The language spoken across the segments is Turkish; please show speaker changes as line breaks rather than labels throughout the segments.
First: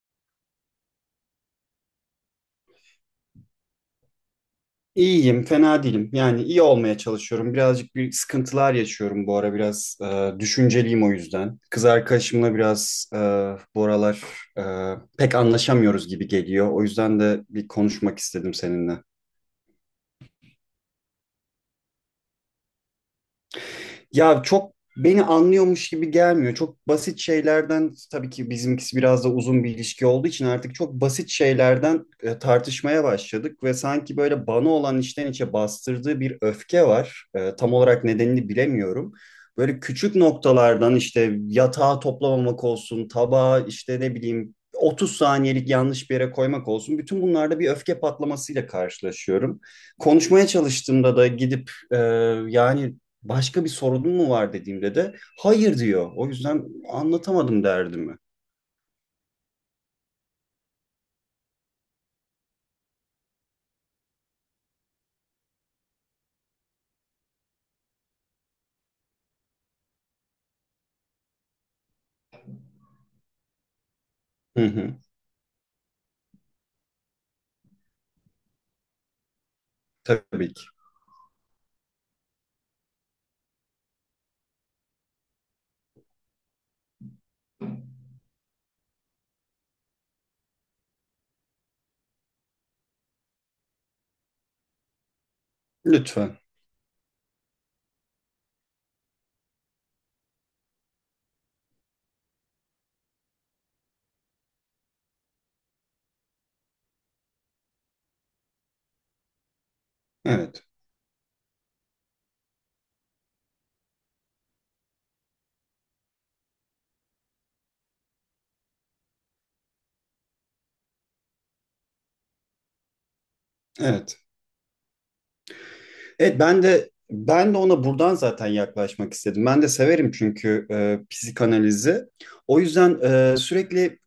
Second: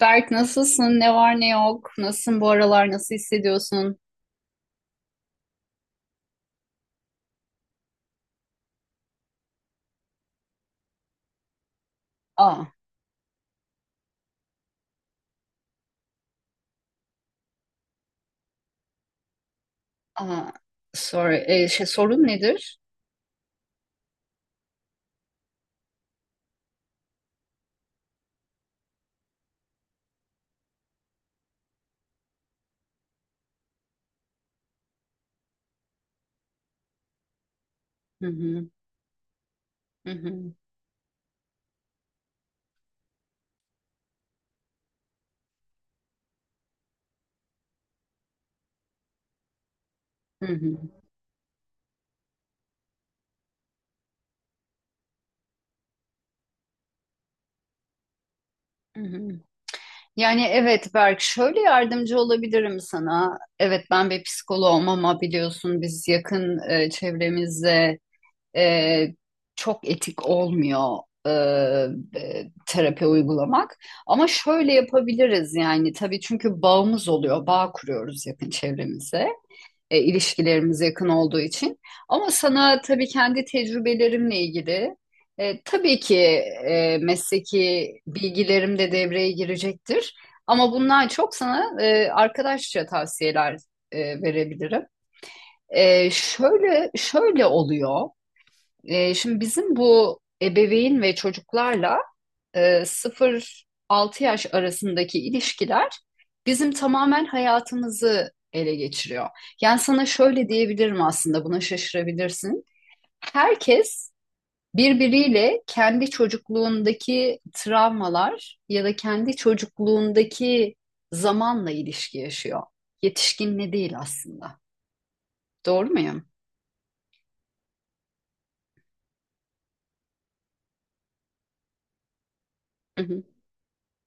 Berk, nasılsın? Ne var ne yok? Nasılsın bu aralar? Nasıl hissediyorsun?
İyiyim, fena değilim. Yani iyi olmaya çalışıyorum. Birazcık bir sıkıntılar yaşıyorum bu ara. Biraz düşünceliyim o yüzden. Kız arkadaşımla
Aa,
biraz bu aralar e, pek anlaşamıyoruz gibi geliyor. O yüzden de bir konuşmak istedim seninle.
aa, sorry. Şey, sorun nedir?
Ya çok beni anlıyormuş gibi gelmiyor. Çok basit şeylerden tabii ki bizimkisi biraz da uzun bir ilişki olduğu için artık çok basit şeylerden tartışmaya başladık ve sanki böyle bana olan içten içe bastırdığı bir öfke var. Tam olarak
Hı
nedenini
hı,
bilemiyorum. Böyle
hı
küçük
hı,
noktalardan işte yatağı toplamamak olsun, tabağı işte ne bileyim 30 saniyelik yanlış bir yere koymak olsun. Bütün bunlarda bir öfke patlamasıyla karşılaşıyorum.
hı
Konuşmaya
hı,
çalıştığımda da gidip yani başka bir sorunun mu var dediğimde de hayır diyor. O yüzden anlatamadım derdimi.
hı hı. Yani evet Berk, şöyle yardımcı olabilirim sana. Evet, ben bir psikoloğum ama biliyorsun biz yakın çevremizde e, çok etik olmuyor e, terapi uygulamak. Ama
Hı
şöyle
hı.
yapabiliriz, yani tabii, çünkü bağımız oluyor, bağ kuruyoruz yakın çevremize.
Tabii ki.
İlişkilerimiz yakın olduğu için. Ama sana tabii kendi tecrübelerimle ilgili, tabii ki mesleki bilgilerim de devreye girecektir. Ama bundan çok sana arkadaşça tavsiyeler verebilirim.
Lütfen.
Şöyle şöyle oluyor. Şimdi bizim bu ebeveyn ve çocuklarla 0-6 yaş arasındaki ilişkiler bizim tamamen hayatımızı ele geçiriyor. Yani sana şöyle
Evet.
diyebilirim, aslında buna şaşırabilirsin. Herkes birbiriyle kendi çocukluğundaki travmalar ya da kendi çocukluğundaki zamanla ilişki yaşıyor. Yetişkinle değil
Evet.
aslında. Doğru muyum?
Evet ben de ona buradan zaten yaklaşmak istedim. Ben de severim çünkü psikanalizi. O yüzden
Hı hı.
sürekli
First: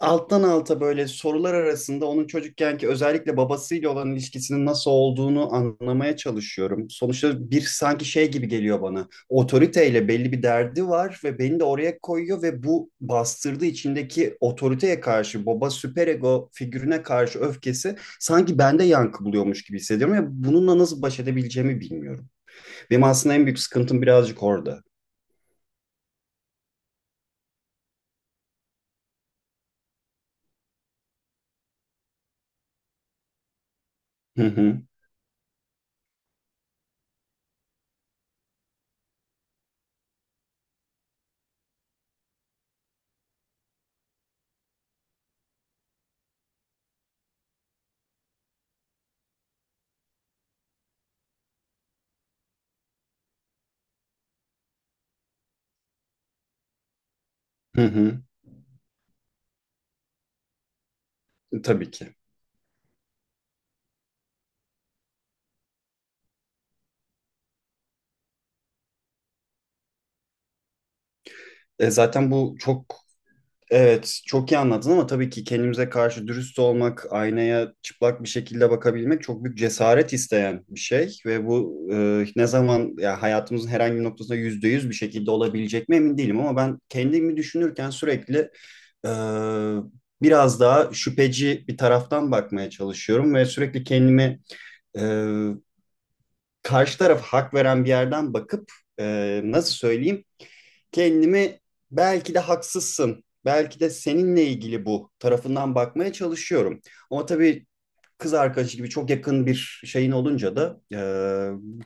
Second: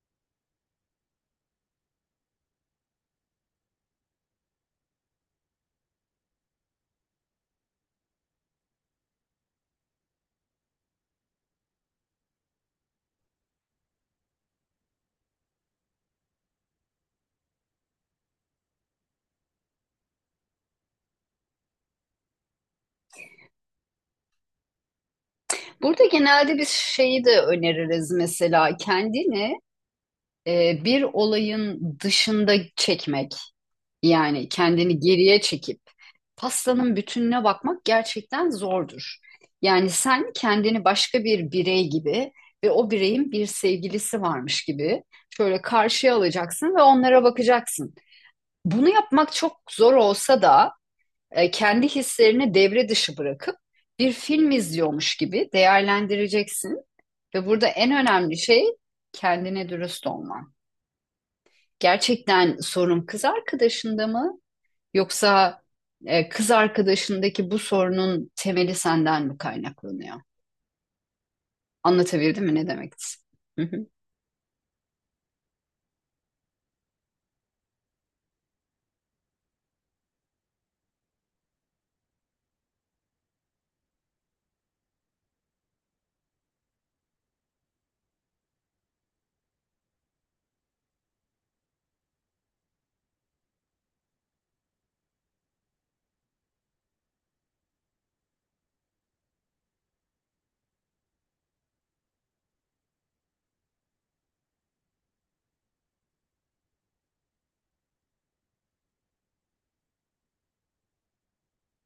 alttan alta böyle sorular arasında onun çocukkenki özellikle babasıyla olan ilişkisinin nasıl olduğunu anlamaya çalışıyorum. Sonuçta bir sanki şey gibi geliyor bana. Otoriteyle belli bir derdi var ve beni de oraya koyuyor ve bu bastırdığı içindeki otoriteye karşı baba süperego figürüne karşı öfkesi sanki bende yankı buluyormuş gibi hissediyorum ve bununla nasıl baş edebileceğimi bilmiyorum. Benim aslında en büyük sıkıntım birazcık orada.
Burada genelde biz şeyi de öneririz, mesela kendini bir olayın dışında çekmek.
Hı
Yani
hı,
kendini geriye çekip pastanın bütününe bakmak gerçekten zordur. Yani sen kendini başka bir birey gibi ve o bireyin bir sevgilisi varmış gibi şöyle karşıya alacaksın ve onlara bakacaksın. Bunu yapmak çok zor olsa da kendi hislerini devre dışı bırakıp bir film izliyormuş gibi değerlendireceksin ve burada
hı
en
hı,
önemli şey kendine dürüst olman.
tabii ki.
Gerçekten sorun kız arkadaşında mı? Yoksa kız arkadaşındaki bu sorunun temeli senden mi kaynaklanıyor?
E zaten
Anlatabildim mi
bu
ne demek
çok.
istediğimi?
Evet, çok iyi anladın ama tabii ki kendimize karşı dürüst olmak, aynaya çıplak bir şekilde bakabilmek çok büyük cesaret isteyen bir şey ve bu ne zaman ya hayatımızın herhangi bir noktasında yüzde yüz bir şekilde olabilecek mi emin değilim ama ben kendimi düşünürken sürekli e, biraz daha şüpheci bir taraftan bakmaya çalışıyorum ve sürekli kendimi e, karşı taraf hak veren bir yerden bakıp nasıl söyleyeyim? Kendimi belki de haksızsın, belki de seninle ilgili bu tarafından bakmaya çalışıyorum. Ama tabii kız arkadaşı gibi çok yakın bir şeyin olunca da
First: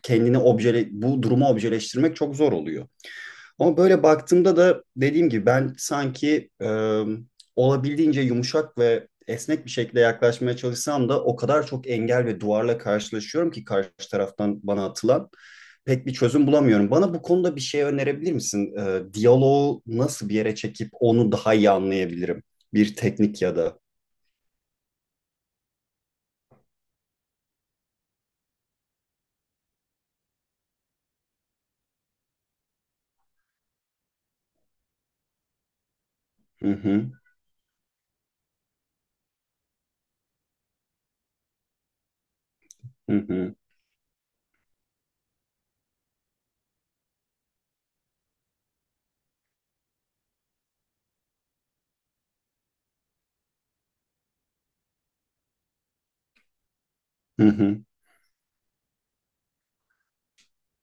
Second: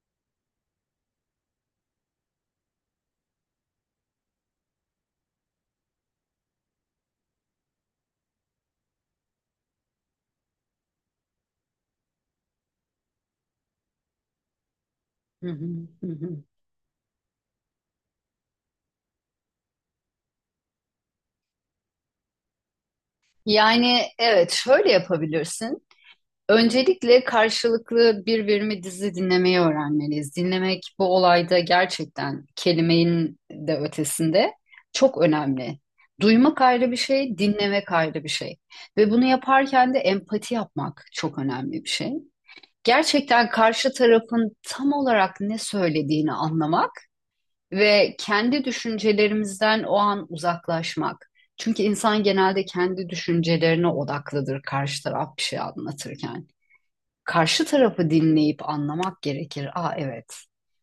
kendini objele, bu durumu objeleştirmek çok zor oluyor. Ama böyle baktığımda da dediğim gibi ben sanki olabildiğince yumuşak ve esnek bir şekilde yaklaşmaya çalışsam da o kadar çok engel ve duvarla karşılaşıyorum ki karşı taraftan bana atılan
Hı hı, hı hı,
pek bir
hı hı.
çözüm bulamıyorum. Bana bu konuda bir şey önerebilir misin? Diyaloğu nasıl bir yere çekip onu daha iyi anlayabilirim? Bir teknik ya da.
Yani evet, şöyle yapabilirsin. Öncelikle karşılıklı birbirimi dizi dinlemeyi öğrenmeliyiz. Dinlemek bu olayda gerçekten kelimenin de ötesinde çok önemli. Duymak
Hı
ayrı bir
hı,
şey, dinlemek ayrı bir şey. Ve bunu yaparken de empati yapmak çok önemli bir şey.
hı
Gerçekten
hı,
karşı tarafın tam olarak ne söylediğini anlamak ve kendi düşüncelerimizden o an uzaklaşmak. Çünkü insan genelde kendi düşüncelerine odaklıdır, karşı taraf bir şey anlatırken
hı
karşı
hı.
tarafı dinleyip anlamak gerekir. Aa, evet.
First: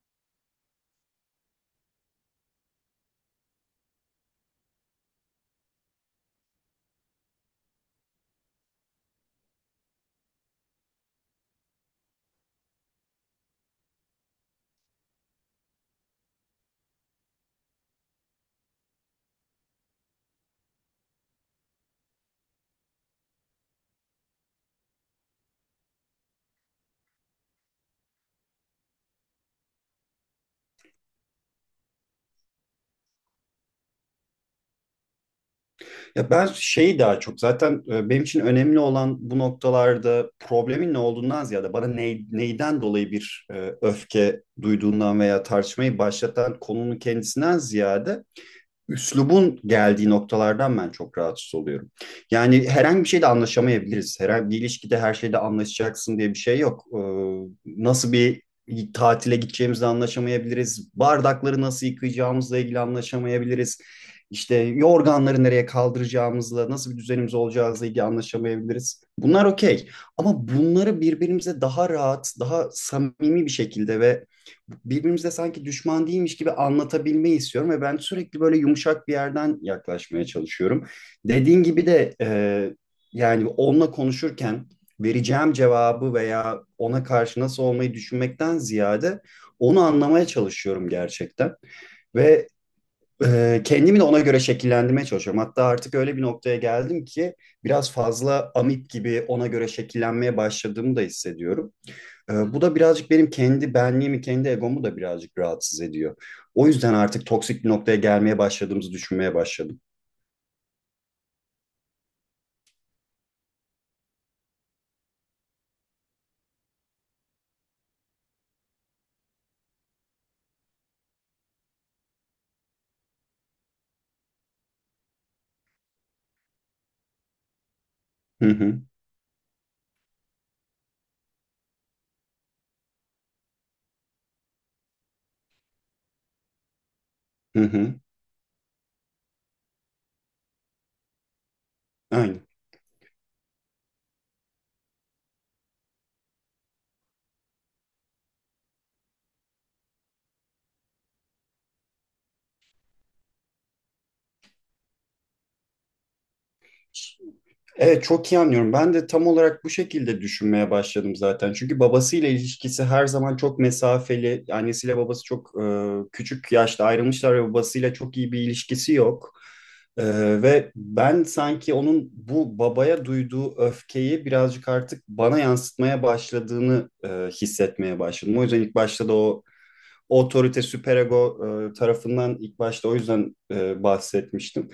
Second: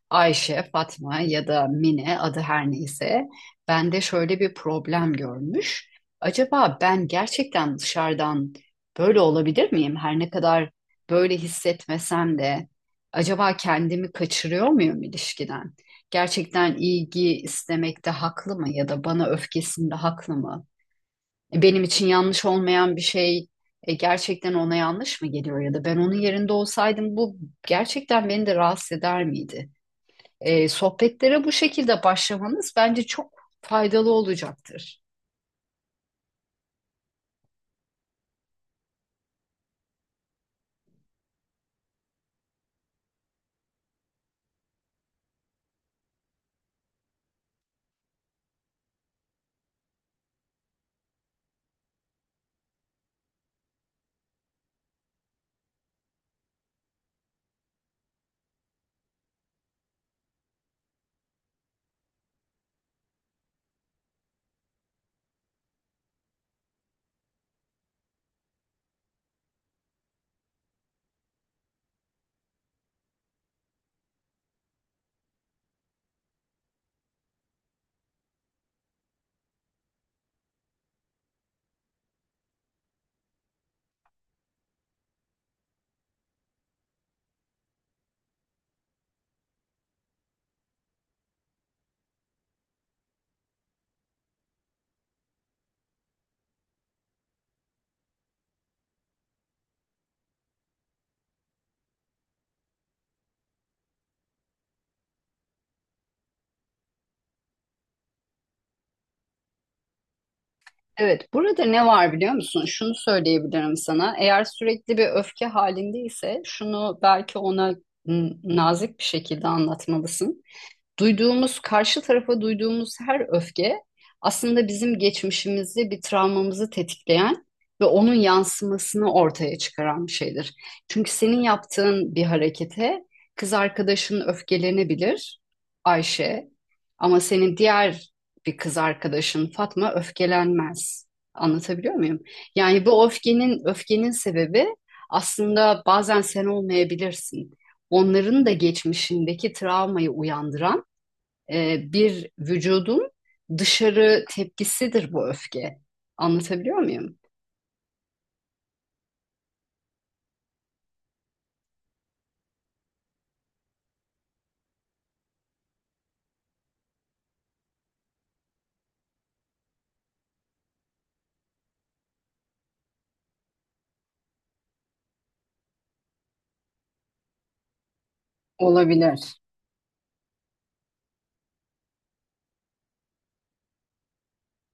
Ayşe, Fatma ya da Mine, adı her neyse, bende şöyle bir problem görmüş. Acaba ben gerçekten dışarıdan böyle olabilir miyim? Her ne kadar böyle hissetmesem de acaba kendimi kaçırıyor muyum ilişkiden? Gerçekten ilgi istemekte haklı mı ya da bana öfkesinde haklı mı? Benim için yanlış olmayan bir şey gerçekten ona yanlış mı geliyor ya da ben onun yerinde olsaydım bu gerçekten beni de rahatsız eder miydi? Sohbetlere bu şekilde başlamanız bence çok faydalı olacaktır.
Ya ben şeyi daha çok zaten benim için önemli olan bu noktalarda problemin ne olduğundan ziyade bana neyden dolayı bir öfke duyduğundan veya tartışmayı başlatan konunun kendisinden ziyade üslubun geldiği noktalardan ben çok rahatsız oluyorum. Yani herhangi bir şeyde anlaşamayabiliriz. Herhangi bir ilişkide her şeyde anlaşacaksın diye bir şey yok. Nasıl bir tatile gideceğimizle anlaşamayabiliriz. Bardakları nasıl yıkayacağımızla ilgili anlaşamayabiliriz. İşte yorganları nereye kaldıracağımızla, nasıl bir düzenimiz olacağımızla ilgili anlaşamayabiliriz. Bunlar okey. Ama bunları birbirimize daha rahat, daha samimi bir şekilde ve birbirimize sanki düşman değilmiş gibi anlatabilmeyi istiyorum ve ben sürekli böyle yumuşak bir yerden yaklaşmaya çalışıyorum. Dediğin gibi de yani onunla konuşurken vereceğim cevabı veya ona karşı nasıl olmayı düşünmekten ziyade onu anlamaya çalışıyorum gerçekten. Ve kendimi de ona göre şekillendirmeye çalışıyorum. Hatta artık öyle bir noktaya geldim ki biraz fazla amip gibi ona göre şekillenmeye başladığımı da hissediyorum. Bu da birazcık benim kendi benliğimi, kendi egomu da birazcık rahatsız ediyor. O yüzden artık toksik bir noktaya gelmeye başladığımızı düşünmeye başladım.
Evet, burada ne var biliyor musun? Şunu söyleyebilirim sana. Eğer sürekli bir öfke halindeyse şunu belki ona nazik bir şekilde anlatmalısın. Duyduğumuz, karşı tarafa duyduğumuz her öfke aslında bizim geçmişimizi, bir travmamızı tetikleyen ve onun
Hı hı,
yansımasını ortaya çıkaran bir şeydir. Çünkü senin yaptığın bir harekete kız arkadaşın öfkelenebilir, Ayşe, ama senin
hı hı,
diğer bir kız arkadaşın Fatma öfkelenmez. Anlatabiliyor muyum?
aynen.
Yani bu öfkenin sebebi aslında bazen sen olmayabilirsin. Onların da geçmişindeki travmayı uyandıran bir vücudun dışarı tepkisidir bu öfke. Anlatabiliyor muyum?
Evet çok iyi anlıyorum. Ben de tam olarak bu şekilde düşünmeye başladım zaten. Çünkü babasıyla ilişkisi her zaman çok mesafeli. Annesiyle babası çok küçük yaşta ayrılmışlar ve babasıyla çok iyi bir ilişkisi yok. Ee, Ve ben sanki onun bu babaya duyduğu öfkeyi birazcık artık bana yansıtmaya başladığını hissetmeye başladım. O yüzden ilk başta da
Olabilir.
o otorite süperego tarafından ilk başta o yüzden bahsetmiştim.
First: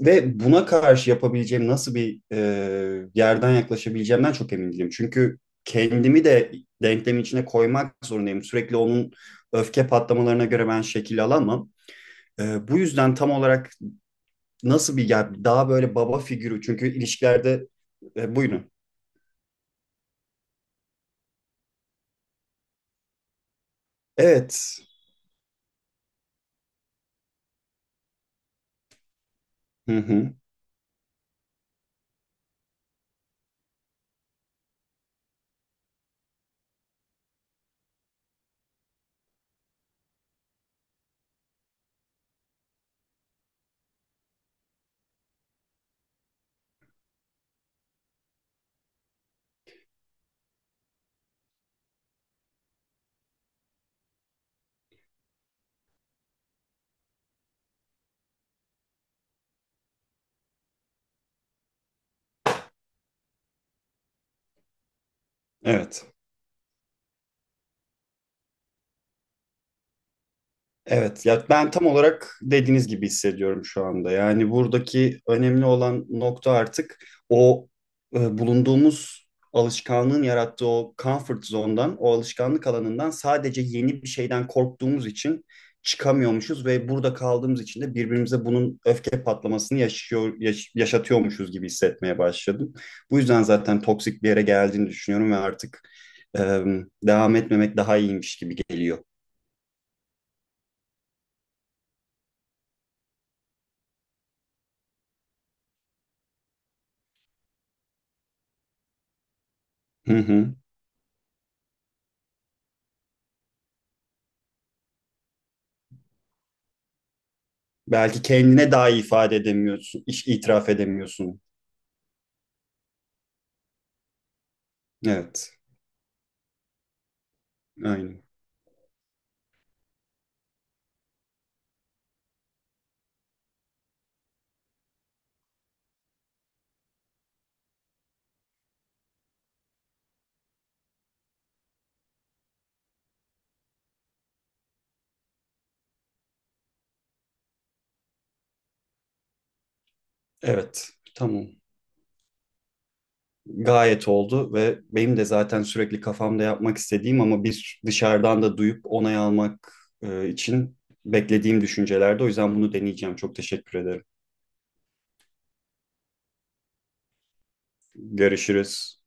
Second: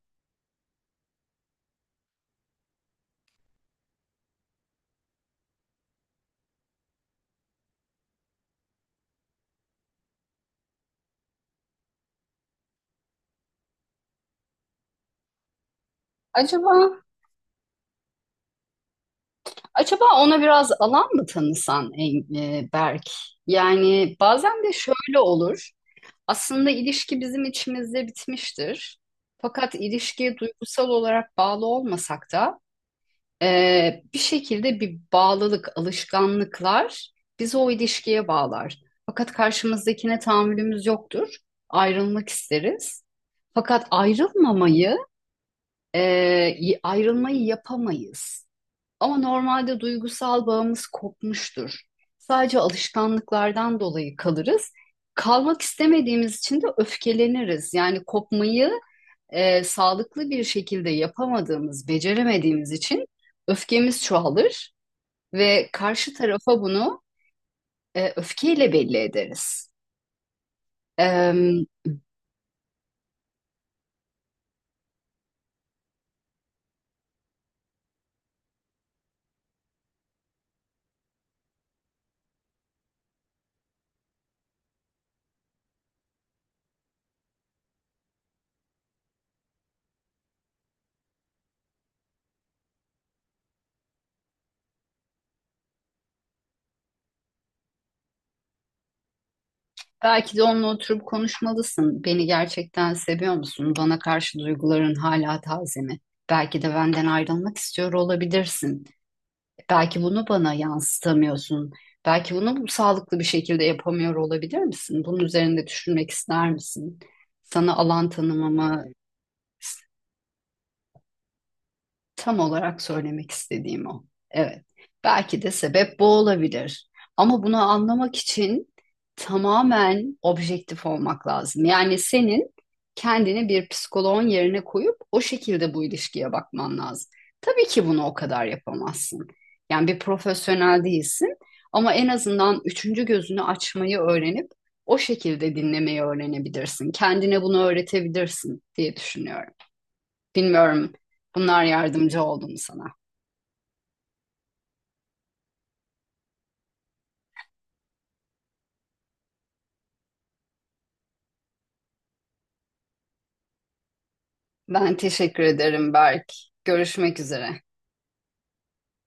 Ve buna karşı yapabileceğim nasıl bir yerden yaklaşabileceğimden çok emin değilim. Çünkü kendimi de denklemin içine koymak zorundayım. Sürekli onun öfke patlamalarına göre ben şekil alamam. Bu yüzden tam olarak nasıl bir yani daha böyle baba figürü
Acaba
çünkü ilişkilerde buyurun.
acaba ona biraz alan mı tanısan, Berk? Yani bazen
Evet.
de şöyle olur. Aslında ilişki bizim içimizde bitmiştir. Fakat
Hı hı.
ilişkiye duygusal olarak bağlı olmasak da bir şekilde bir bağlılık, alışkanlıklar bizi o ilişkiye bağlar. Fakat karşımızdakine tahammülümüz yoktur. Ayrılmak isteriz. Fakat ayrılmamayı, e, ayrılmayı yapamayız. Ama normalde duygusal bağımız kopmuştur. Sadece alışkanlıklardan dolayı kalırız. Kalmak istemediğimiz için de öfkeleniriz. Yani kopmayı sağlıklı bir şekilde yapamadığımız, beceremediğimiz için öfkemiz çoğalır ve
Evet.
karşı tarafa bunu öfkeyle belli ederiz.
Evet, ya
E,
ben tam olarak dediğiniz gibi hissediyorum şu anda. Yani buradaki önemli olan nokta artık o bulunduğumuz alışkanlığın yarattığı o comfort zone'dan, o alışkanlık alanından sadece yeni bir şeyden korktuğumuz için çıkamıyormuşuz ve burada kaldığımız için de birbirimize bunun öfke patlamasını yaşatıyormuşuz gibi hissetmeye başladım. Bu yüzden zaten toksik bir yere geldiğini düşünüyorum ve artık e, devam etmemek daha iyiymiş gibi geliyor.
Belki de onunla oturup konuşmalısın. Beni gerçekten seviyor musun? Bana karşı duyguların hala taze mi? Belki de benden ayrılmak istiyor olabilirsin. Belki
Hı
bunu bana
hı.
yansıtamıyorsun. Belki bunu bu sağlıklı bir şekilde yapamıyor olabilir misin? Bunun üzerinde düşünmek ister misin? Sana alan
Belki kendine
tanımamı…
daha iyi ifade edemiyorsun, iş itiraf edemiyorsun.
Tam olarak söylemek istediğim o. Evet. Belki de
Evet,
sebep bu olabilir. Ama bunu anlamak
aynen.
için tamamen objektif olmak lazım. Yani senin kendini bir psikoloğun yerine koyup o şekilde bu ilişkiye bakman lazım. Tabii ki bunu o kadar yapamazsın. Yani bir profesyonel değilsin ama en azından üçüncü gözünü açmayı öğrenip o şekilde dinlemeyi öğrenebilirsin. Kendine bunu öğretebilirsin diye düşünüyorum.
Evet,
Bilmiyorum,
tamam.
bunlar yardımcı oldu mu sana?
Gayet oldu ve benim de zaten sürekli kafamda yapmak istediğim ama bir dışarıdan da duyup onay almak için beklediğim düşüncelerde. O yüzden bunu deneyeceğim. Çok teşekkür ederim.
Ben teşekkür ederim Berk. Görüşmek üzere.
Görüşürüz.